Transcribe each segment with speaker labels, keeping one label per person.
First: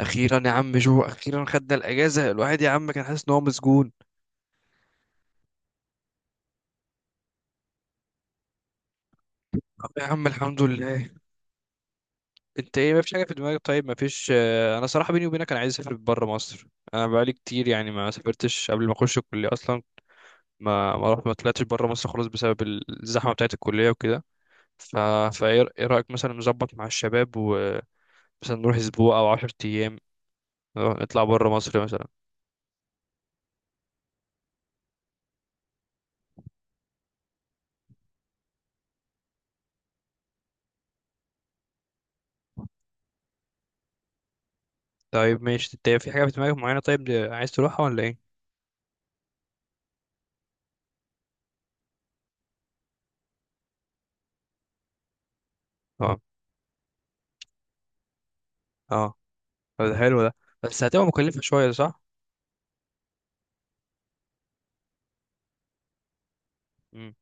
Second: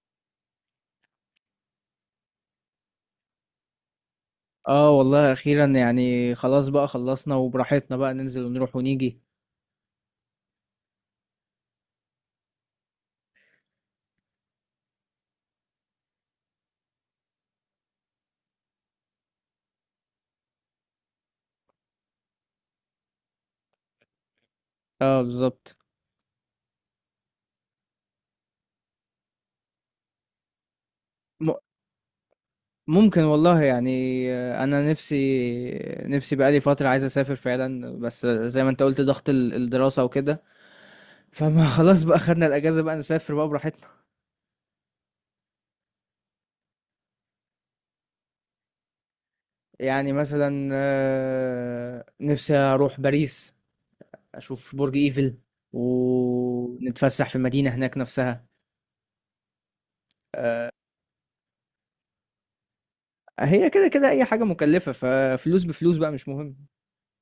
Speaker 1: اخيرا يا عم جو اخيرا خدنا الاجازه، الواحد يا عم كان حاسس ان هو مسجون.
Speaker 2: اه والله اخيرا يعني خلاص بقى خلصنا وبراحتنا بقى ننزل ونروح ونيجي.
Speaker 1: طب يا عم الحمد لله. انت ايه؟ مفيش حاجه في دماغك؟ طيب مفيش. انا صراحه بيني وبينك انا عايز اسافر بره مصر. انا بقالي كتير يعني ما سافرتش قبل ما اخش الكليه اصلا. ما رحت ما طلعتش بره مصر خالص بسبب الزحمه بتاعه الكليه وكده. ف
Speaker 2: اه
Speaker 1: فايه،
Speaker 2: بالظبط.
Speaker 1: ايه رايك مثلا نظبط مع الشباب ومثلا نروح اسبوع او 10 ايام؟ نطلع بره
Speaker 2: م-
Speaker 1: مصر مثلا.
Speaker 2: ممكن والله يعني. انا نفسي بقالي فترة عايز اسافر فعلا، بس زي ما انت قلت ضغط الدراسة وكده. فما خلاص بقى خدنا الاجازة بقى نسافر بقى براحتنا.
Speaker 1: طيب ماشي، انت في حاجه في دماغك معينه؟ طيب عايز تروحها ولا ايه؟
Speaker 2: يعني مثلا نفسي اروح باريس، اشوف برج ايفل
Speaker 1: اه.
Speaker 2: ونتفسح في المدينة هناك نفسها.
Speaker 1: اه. طب ده حلو ده.
Speaker 2: آه،
Speaker 1: بس هتبقى مكلفة شوية صح؟
Speaker 2: هي كده كده اي حاجة مكلفة، ففلوس بفلوس بقى مش مهم.
Speaker 1: مم.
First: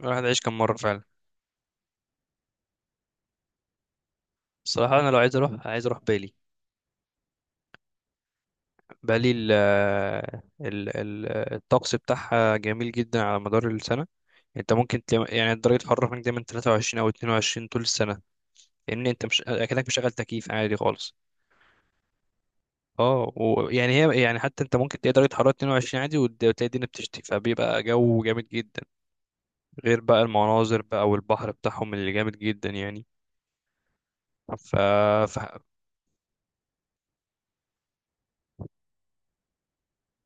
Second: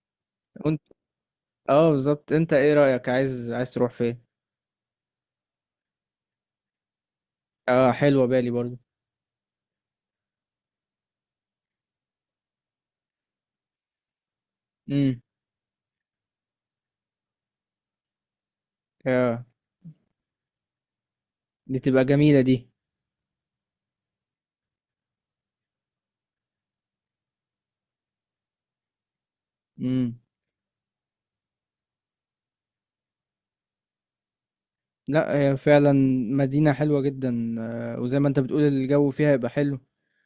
Speaker 1: الواحد عايش كم مرة فعلا؟
Speaker 2: اه بالظبط. انت ايه رأيك، عايز تروح فين؟
Speaker 1: الصراحة أنا لو عايز أروح عايز أروح بالي.
Speaker 2: اه حلوة بالي برضو.
Speaker 1: بالي، ال الطقس بتاعها جميل جدا على مدار السنة. أنت ممكن
Speaker 2: امم.
Speaker 1: تلاقي يعني درجة الحرارة هناك دايما 23 أو 22 طول السنة. لأن أنت مش
Speaker 2: اه
Speaker 1: أكنك مشغل تكييف عادي خالص.
Speaker 2: دي تبقى جميلة دي.
Speaker 1: اه، ويعني هي يعني حتى أنت ممكن تلاقي درجة حرارة 22 عادي وتلاقي الدنيا بتشتي فبيبقى جو جامد جدا. غير
Speaker 2: امم.
Speaker 1: بقى المناظر بقى والبحر بتاعهم اللي جامد جدا يعني. ف...
Speaker 2: لا
Speaker 1: ف...
Speaker 2: هي فعلا مدينة حلوة جدا، آه، وزي ما انت بتقول الجو فيها يبقى حلو.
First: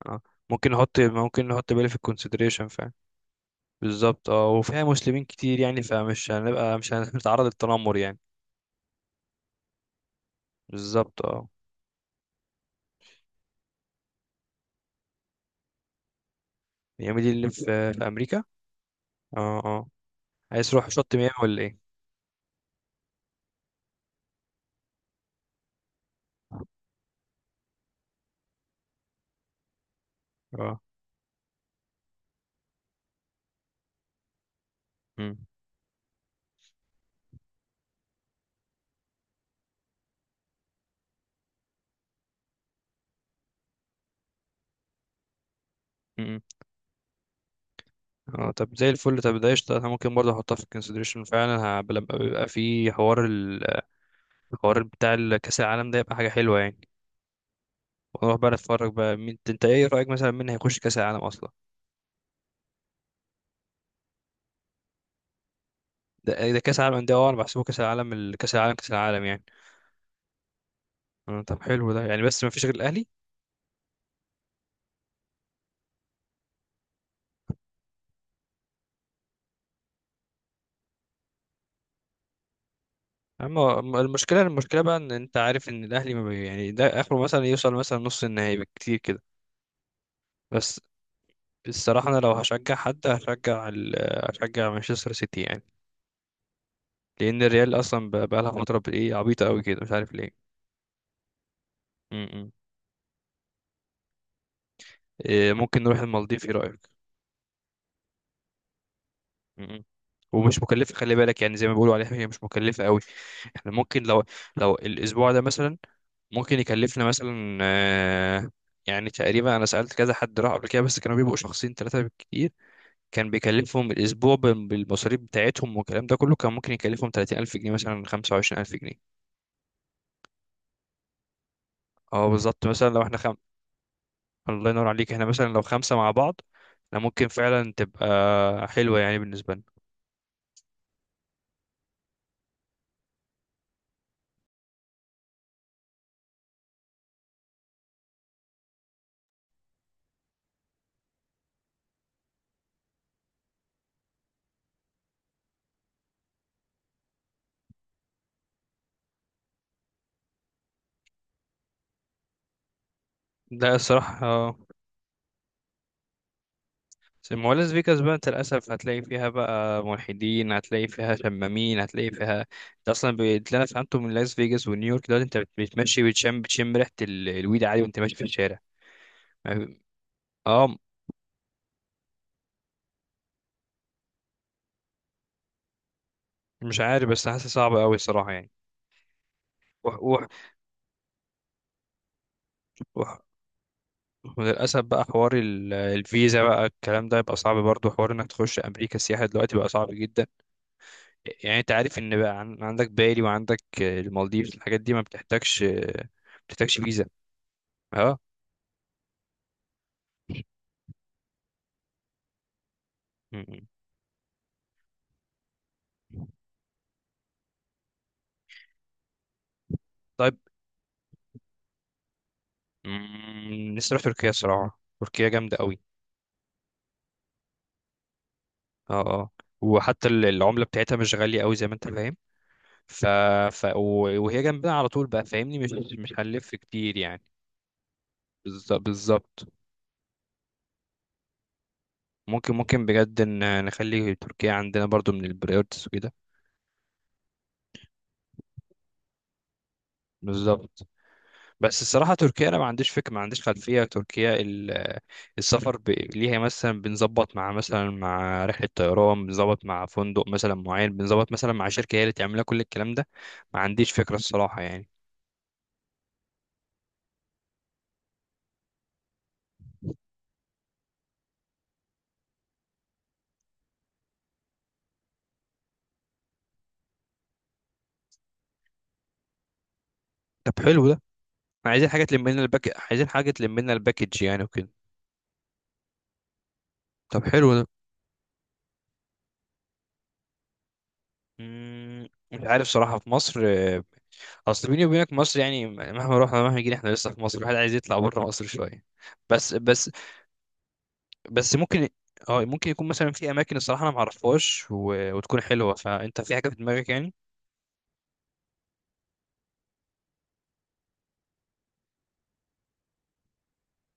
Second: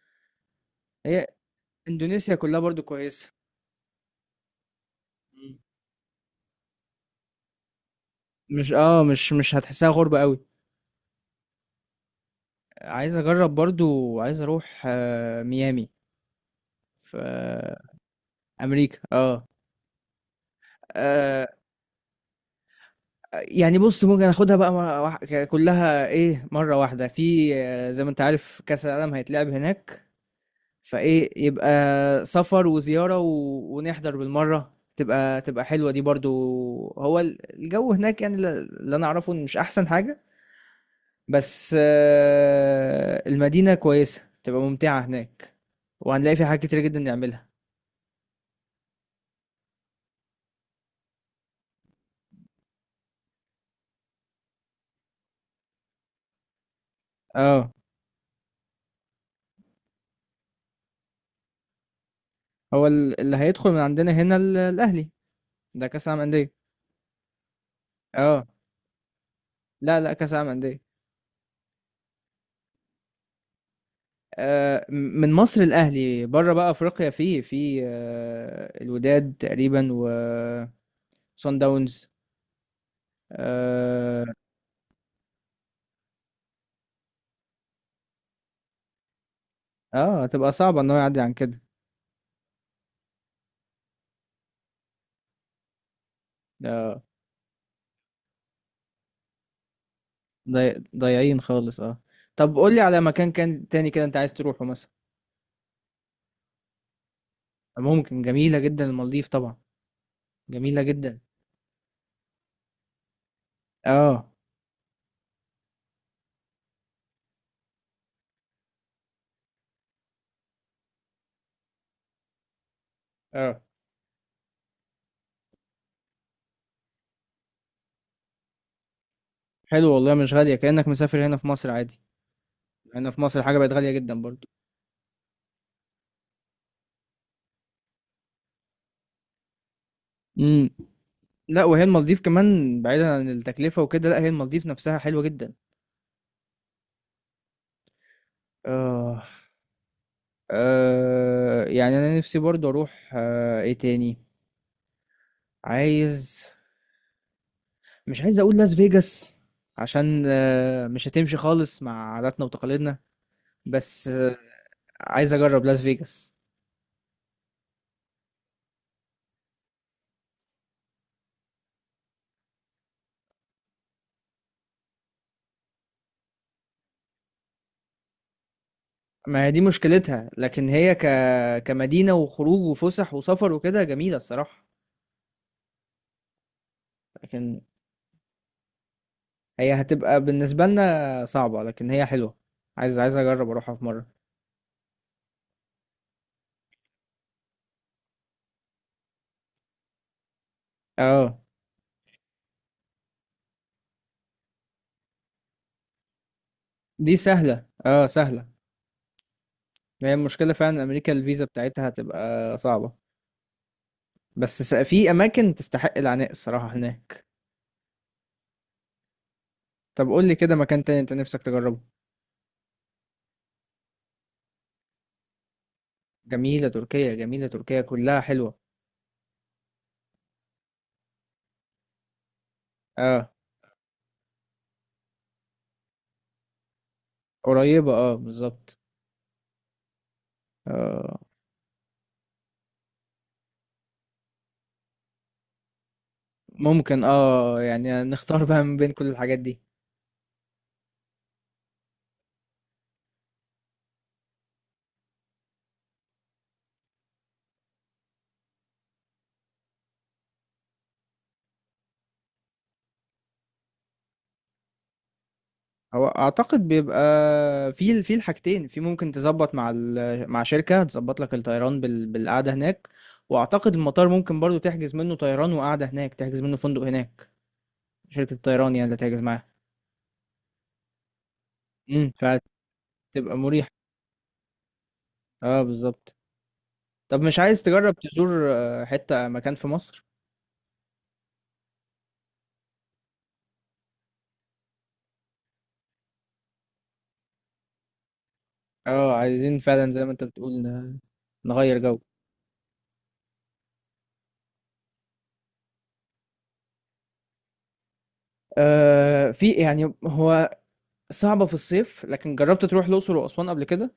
Speaker 1: اه، ممكن نحط
Speaker 2: هي
Speaker 1: ممكن نحط بالي في
Speaker 2: اندونيسيا كلها
Speaker 1: الكونسيدريشن
Speaker 2: برضو
Speaker 1: فعلا.
Speaker 2: كويسة.
Speaker 1: بالظبط اه، وفيها مسلمين
Speaker 2: مم.
Speaker 1: كتير يعني فمش هنبقى مش هنتعرض للتنمر يعني.
Speaker 2: مش هتحسها غربة قوي.
Speaker 1: بالظبط اه.
Speaker 2: عايز اجرب برضو، عايز اروح آه ميامي. في
Speaker 1: ميامي دي اللي في،
Speaker 2: آه
Speaker 1: في امريكا؟
Speaker 2: امريكا. اه.
Speaker 1: اه اه. عايز تروح شط ميامي
Speaker 2: آه،
Speaker 1: ولا ايه؟
Speaker 2: يعني بص ممكن اخدها بقى كلها ايه مرة واحدة، في آه، زي ما انت عارف كأس العالم هيتلعب هناك.
Speaker 1: اه.
Speaker 2: فايه يبقى سفر وزيارة و... ونحضر بالمرة، تبقى
Speaker 1: مم.
Speaker 2: حلوة دي برضو. هو الجو هناك، يعني اللي انا اعرفه إن مش احسن حاجة. بس آه، المدينة كويسة، تبقى ممتعة هناك وهنلاقي
Speaker 1: مم.
Speaker 2: فيها حاجات كتير جدا نعملها.
Speaker 1: اه، طب زي الفل. طب ده قشطة، انا ممكن برضه احطها في الكونسيدريشن فعلا. لما بيبقى في حوار الحوار بتاع كاس العالم ده يبقى حاجة حلوة يعني.
Speaker 2: اه.
Speaker 1: ونروح بقى نتفرج بقى. مين انت ايه رأيك مثلا مين هيخش كاس العالم اصلا؟
Speaker 2: هو اللي هيدخل من عندنا هنا الاهلي. ده كأس العالم
Speaker 1: ده
Speaker 2: أندية.
Speaker 1: ده كاس العالم، ده اه انا بحسبه كاس العالم،
Speaker 2: اه.
Speaker 1: كاس العالم كاس العالم يعني.
Speaker 2: لا لا، كأس العالم أندية.
Speaker 1: آه، طب حلو ده يعني، بس ما فيش غير الاهلي.
Speaker 2: آه، من مصر الاهلي، بره بقى افريقيا في آه، الوداد تقريبا وصن داونز.
Speaker 1: أما
Speaker 2: اه.
Speaker 1: المشكله بقى ان انت عارف ان الاهلي ما بي يعني ده اخره مثلا يوصل مثلا نص النهائي بالكتير كده.
Speaker 2: آه، هتبقى
Speaker 1: بس
Speaker 2: صعبه ان هو يعدي عن كده.
Speaker 1: الصراحه انا لو هشجع حد هشجع مانشستر سيتي يعني.
Speaker 2: آه،
Speaker 1: لان الريال اصلا بقى لها فتره بايه عبيطه قوي كده مش عارف ليه.
Speaker 2: ضايعين خالص. اه.
Speaker 1: م- م.
Speaker 2: طب قول لي على مكان تاني كده انت عايز تروحه مثلا.
Speaker 1: إيه، ممكن نروح المالديف ايه رايك؟
Speaker 2: ممكن، جميله جدا المالديف طبعا.
Speaker 1: م- م. ومش
Speaker 2: جميله
Speaker 1: مكلفه خلي
Speaker 2: جدا.
Speaker 1: بالك، يعني زي ما بيقولوا عليها هي مش مكلفه قوي. احنا ممكن لو،
Speaker 2: اه
Speaker 1: لو الاسبوع ده مثلا، ممكن يكلفنا مثلا يعني تقريبا، انا سألت كذا حد راح قبل كده، بس كانوا بيبقوا شخصين ثلاثة بالكتير. كان
Speaker 2: اه.
Speaker 1: بيكلفهم الأسبوع بالمصاريف بتاعتهم والكلام ده كله كان ممكن يكلفهم 30,000 جنيه مثلا 25,000 جنيه.
Speaker 2: حلو والله، مش غاليه، كانك مسافر هنا في مصر عادي.
Speaker 1: اه بالظبط، مثلا لو
Speaker 2: هنا في مصر حاجه بقت غاليه جدا برضو.
Speaker 1: الله ينور عليك. احنا مثلا لو خمسة مع بعض احنا ممكن فعلا تبقى حلوة يعني بالنسبة لنا.
Speaker 2: امم. لا، وهي المالديف كمان بعيدا عن التكلفه وكده، لا هي المالديف نفسها حلوه جدا. آه. آه، يعني أنا نفسي برضه أروح آه، إيه تاني. عايز، مش عايز أقول لاس فيجاس عشان آه، مش هتمشي خالص مع عاداتنا وتقاليدنا.
Speaker 1: ده
Speaker 2: بس آه،
Speaker 1: الصراحة.
Speaker 2: عايز أجرب لاس فيجاس.
Speaker 1: ما هو لاس فيجاس بقى انت للاسف هتلاقي فيها بقى ملحدين، هتلاقي فيها شمامين، هتلاقي فيها، انت اصلا اللي انا فهمته من لاس فيجاس ونيويورك دلوقتي، انت بتمشي بتشم ريحه الويد عادي وانت ماشي في الشارع.
Speaker 2: ما هي دي
Speaker 1: ما-
Speaker 2: مشكلتها، لكن
Speaker 1: اه.
Speaker 2: هي كمدينة وخروج وفسح وسفر وكده جميلة الصراحة.
Speaker 1: مش عارف، بس حاسس
Speaker 2: لكن
Speaker 1: صعب قوي الصراحه يعني.
Speaker 2: هي
Speaker 1: وح
Speaker 2: هتبقى
Speaker 1: وح
Speaker 2: بالنسبة لنا صعبة، لكن هي حلوة. عايز
Speaker 1: وح
Speaker 2: أجرب أروحها في مرة.
Speaker 1: وللاسف بقى حوار الفيزا بقى الكلام ده يبقى صعب برضه، حوار انك تخش امريكا السياحه دلوقتي بقى صعب جدا.
Speaker 2: اه
Speaker 1: يعني انت عارف ان بقى عندك بالي وعندك المالديف، الحاجات دي ما بتحتاجش فيزا.
Speaker 2: دي سهلة، اه
Speaker 1: اه.
Speaker 2: سهلة. هي المشكلة فعلا أمريكا الفيزا بتاعتها هتبقى صعبة.
Speaker 1: م-
Speaker 2: في أماكن تستحق
Speaker 1: م.
Speaker 2: العناء الصراحة هناك. طب قول لي
Speaker 1: طيب.
Speaker 2: كده مكان تاني أنت نفسك تجربه.
Speaker 1: نفسي اروح تركيا صراحه، تركيا جامده قوي.
Speaker 2: جميلة تركيا، جميلة تركيا كلها حلوة.
Speaker 1: اه اه. وحتى العمله بتاعتها مش غاليه قوي زي ما انت فاهم. ف...
Speaker 2: اه.
Speaker 1: وهي جنبنا على طول بقى فاهمني، مش هنلف كتير يعني.
Speaker 2: قريبة اه بالظبط.
Speaker 1: بالظبط.
Speaker 2: آه.
Speaker 1: ممكن بجد ان نخلي تركيا عندنا برضو من البريورتس وكده.
Speaker 2: ممكن اه، يعني نختار بقى من بين كل الحاجات دي.
Speaker 1: بالظبط. بس الصراحة تركيا أنا ما عنديش فكرة، ما عنديش خلفية تركيا. السفر ليها مثلا، بنظبط مع مثلا مع رحلة طيران، بنظبط مع فندق مثلا معين، بنظبط مثلا مع شركة هي اللي تعمل لنا كل الكلام ده. ما عنديش فكرة الصراحة يعني.
Speaker 2: هو أعتقد بيبقى في في الحاجتين، في ممكن تظبط مع مع شركة تظبط لك الطيران بالقعدة هناك. وأعتقد المطار ممكن برضو تحجز منه طيران وقعدة هناك، تحجز منه فندق هناك، شركة الطيران يعني اللي تعجز معاها.
Speaker 1: طب حلو ده. احنا عايزين حاجة
Speaker 2: امم.
Speaker 1: تلم لنا عايزين حاجة
Speaker 2: فتبقى
Speaker 1: تلم
Speaker 2: مريحة.
Speaker 1: لنا الباكج يعني وكده.
Speaker 2: اه بالظبط. طب
Speaker 1: طب
Speaker 2: مش
Speaker 1: حلو
Speaker 2: عايز
Speaker 1: ده.
Speaker 2: تجرب تزور آه، حتة مكان في مصر؟
Speaker 1: مش عارف صراحة في مصر. أصل بيني وبينك مصر يعني مهما رحنا مهما جينا احنا لسه في مصر، الواحد عايز يطلع بره مصر شوية.
Speaker 2: اه
Speaker 1: بس
Speaker 2: عايزين
Speaker 1: بس
Speaker 2: فعلا زي ما انت بتقول
Speaker 1: بس
Speaker 2: نغير
Speaker 1: ممكن،
Speaker 2: جو.
Speaker 1: اه ممكن يكون مثلا في اماكن الصراحه انا معرفهاش وتكون حلوه، فانت في حاجه في دماغك يعني.
Speaker 2: آه في يعني، هو صعبة في الصيف، لكن جربت تروح الأقصر وأسوان قبل كده؟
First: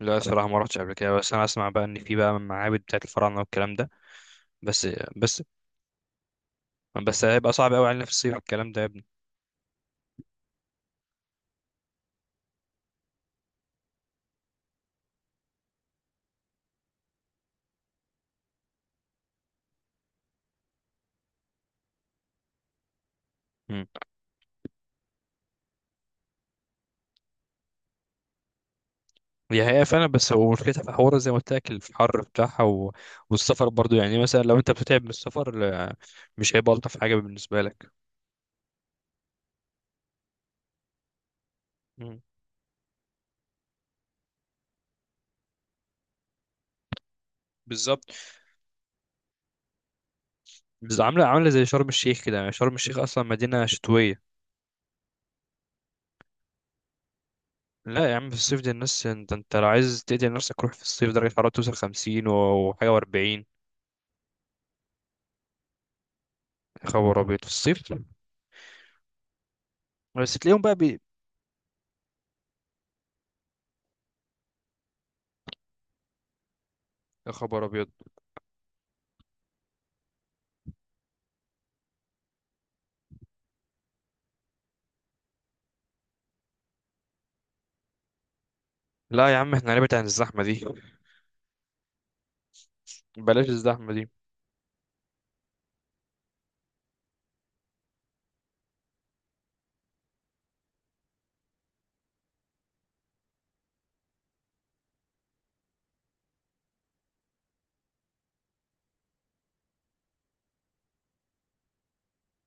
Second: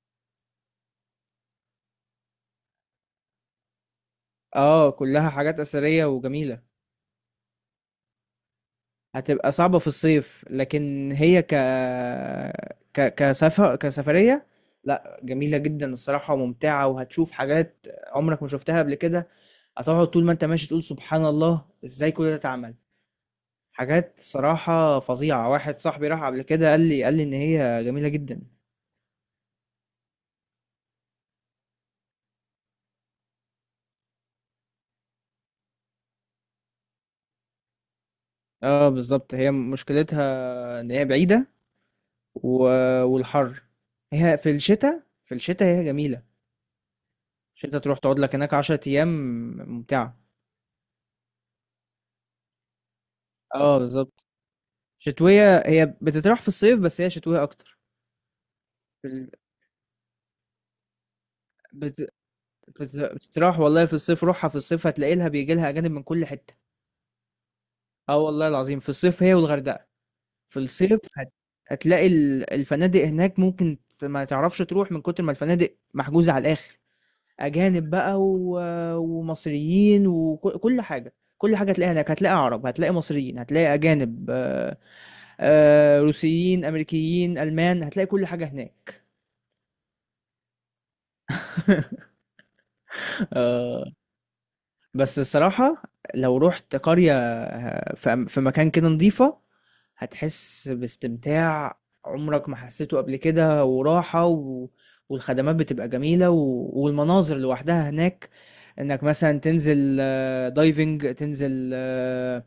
Speaker 1: لا الصراحه ما رحتش قبل كده، بس انا اسمع بقى ان في بقى معابد بتاعت الفراعنه والكلام ده. بس
Speaker 2: اه كلها
Speaker 1: بس
Speaker 2: حاجات أثرية وجميلة.
Speaker 1: بس هيبقى صعب قوي علينا في الصيف الكلام ده يا ابني.
Speaker 2: هتبقى صعبة في الصيف، لكن هي ك ك كسفر كسفرية، لا جميلة جدا الصراحة وممتعة، وهتشوف حاجات عمرك ما شفتها قبل كده. هتقعد طول ما انت ماشي تقول سبحان الله ازاي كل ده اتعمل.
Speaker 1: مم.
Speaker 2: حاجات صراحة فظيعة، واحد صاحبي راح قبل كده قال لي ان هي جميلة جدا.
Speaker 1: هي فعلا، بس هو مشكلتها في حوار زي ما قلت لك الحر بتاعها والسفر برضو يعني، مثلا لو انت بتتعب من السفر مش هيبقى الطف حاجه بالنسبه لك.
Speaker 2: اه بالظبط. هي مشكلتها ان هي بعيدة
Speaker 1: مم.
Speaker 2: و... والحر. هي في الشتاء، هي جميلة. الشتاء تروح
Speaker 1: بالظبط.
Speaker 2: تقعد لك هناك 10 ايام، ممتعة.
Speaker 1: بس عامله زي شرم الشيخ كده يعني، شرم الشيخ اصلا مدينه
Speaker 2: اه بالظبط.
Speaker 1: شتويه.
Speaker 2: شتوية، هي بتتراح في الصيف بس هي شتوية اكتر.
Speaker 1: لا يا عم في الصيف دي الناس،
Speaker 2: في ال...
Speaker 1: انت لو عايز تقتل نفسك روح في الصيف، درجة الحرارة توصل
Speaker 2: بت...
Speaker 1: خمسين وحاجة وأربعين.
Speaker 2: بتتراح والله في الصيف، روحها في الصيف هتلاقي لها، بيجي لها اجانب من كل حتة.
Speaker 1: يا خبر أبيض في الصيف.
Speaker 2: اه والله العظيم، في الصيف هي والغردقة.
Speaker 1: بس
Speaker 2: في
Speaker 1: تلاقيهم بقى
Speaker 2: الصيف هتلاقي الفنادق هناك ممكن ما تعرفش تروح من كتر ما الفنادق محجوزة على الآخر،
Speaker 1: يا خبر أبيض.
Speaker 2: أجانب بقى ومصريين كل حاجة، كل حاجة هتلاقيها هناك، هتلاقي عرب، هتلاقي مصريين، هتلاقي أجانب. روسيين، أمريكيين، ألمان، هتلاقي كل حاجة هناك.
Speaker 1: لا يا عم احنا نبعد عن الزحمة دي. بلاش
Speaker 2: آآ
Speaker 1: الزحمة دي.
Speaker 2: بس الصراحة، لو رُحت قرية، ه في م في مكان كده نضيفة، هتحس باستمتاع عمرك ما حسيته قبل كده، وراحة و... والخدمات بتبقى جميلة و... والمناظر لوحدها هناك. انك مثلا تنزل آه، دايفنج، تنزل آه،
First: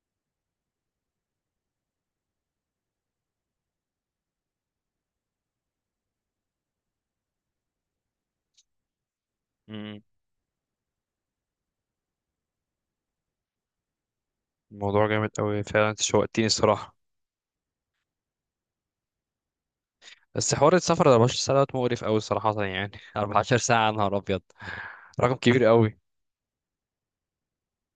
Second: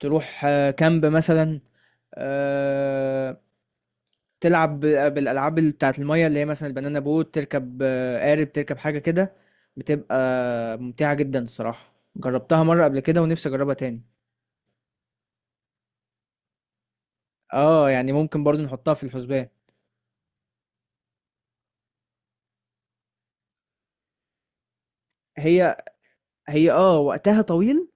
Speaker 2: تروح آه، كامب مثلا، آه، تلعب بالالعاب اللي بتاعت المية اللي هي مثلا البنانا بوت، تركب آه، قارب، تركب حاجة كده.
Speaker 1: م-
Speaker 2: بتبقى ممتعة جدا الصراحة، جربتها مرة قبل كده ونفسي اجربها تاني.
Speaker 1: الموضوع جامد أوي فعلا، انت شوقتني الصراحة.
Speaker 2: اه يعني ممكن برضو نحطها في الحسبان.
Speaker 1: بس حوار السفر 24 ساعة دوت مقرف أوي صراحة يعني 14 ساعة يا نهار أبيض، رقم كبير
Speaker 2: هي
Speaker 1: أوي.
Speaker 2: هي آه، وقتها طويل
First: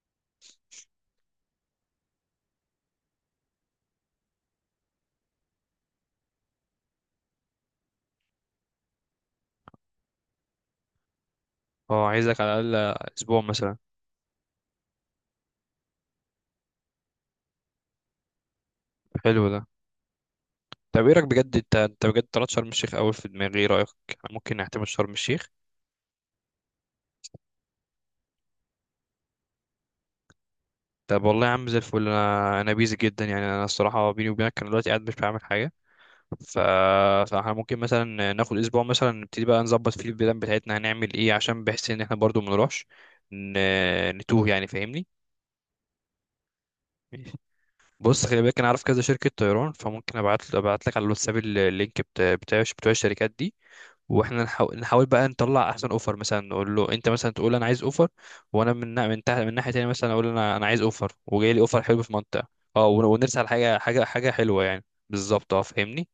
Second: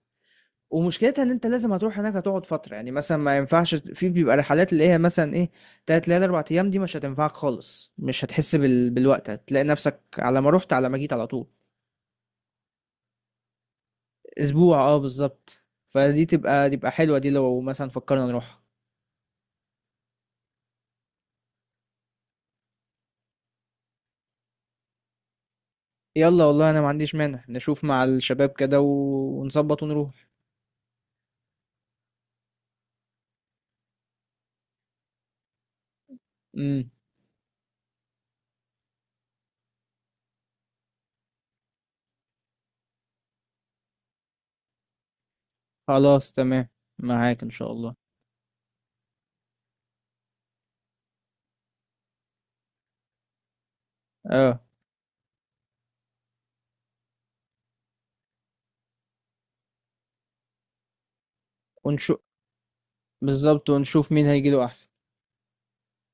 Speaker 2: ومشكلتها إن أنت لازم هتروح هناك هتقعد فترة، يعني مثلًا ما ينفعش، في بيبقى رحلات اللي هي مثلًا إيه 3 ليالي 4 أيام دي مش هتنفعك خالص، مش هتحس بالوقت، هتلاقي نفسك على ما رُحت على ما جيت على طول.
Speaker 1: اه، عايزك على الأقل أسبوع مثلا.
Speaker 2: أسبوع آه بالضبط، فدي تبقى حلوة دي لو مثلًا فكرنا نروحها.
Speaker 1: حلو ده. طب ايه رأيك بجد؟ انت بجد طلعت شرم الشيخ أوي في دماغي، ايه رأيك؟ ممكن نعتمد شرم الشيخ؟
Speaker 2: يالّا والله أنا ما عنديش مانع، نشوف مع الشباب كده ونضبط ونروح.
Speaker 1: طب والله يا عم زي الفل، انا بيزي جدا يعني، انا الصراحه بيني وبينك انا دلوقتي قاعد مش بعمل حاجه. ف...
Speaker 2: إمم،
Speaker 1: فاحنا ممكن مثلا ناخد اسبوع مثلا نبتدي بقى نظبط فيه البلان بتاعتنا هنعمل ايه، عشان بحس ان احنا برضو منروحش، ن... نتوه يعني فاهمني.
Speaker 2: خلاص تمام،
Speaker 1: ماشي.
Speaker 2: معاك إن شاء الله.
Speaker 1: بص خلي بالك انا عارف كذا شركه طيران، فممكن ابعت لك على الواتساب اللينك بتاع بتوع الشركات دي. واحنا
Speaker 2: آه،
Speaker 1: نحاول بقى نطلع احسن اوفر، مثلا نقول له انت مثلا تقول انا عايز اوفر، وانا من من تحت من ناحيه تانية مثلا اقول انا عايز اوفر وجاي لي اوفر حلو في
Speaker 2: ونشو
Speaker 1: منطقه. اه ونرسل على
Speaker 2: بالضبط،
Speaker 1: حاجه حاجه
Speaker 2: ونشوف مين
Speaker 1: حاجه
Speaker 2: هييجي
Speaker 1: حلوه
Speaker 2: له
Speaker 1: يعني.
Speaker 2: أحسن.
Speaker 1: بالظبط اه فاهمني.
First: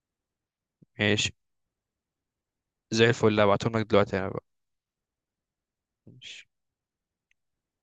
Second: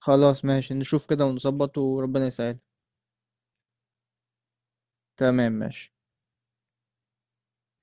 Speaker 2: خلاص ماشي، نشوف كده
Speaker 1: ماشي.
Speaker 2: ونظبط وربنا يسهل.
Speaker 1: زي الفل هبعتهم لك دلوقتي انا بقى.
Speaker 2: تمام ماشي
Speaker 1: ماشي.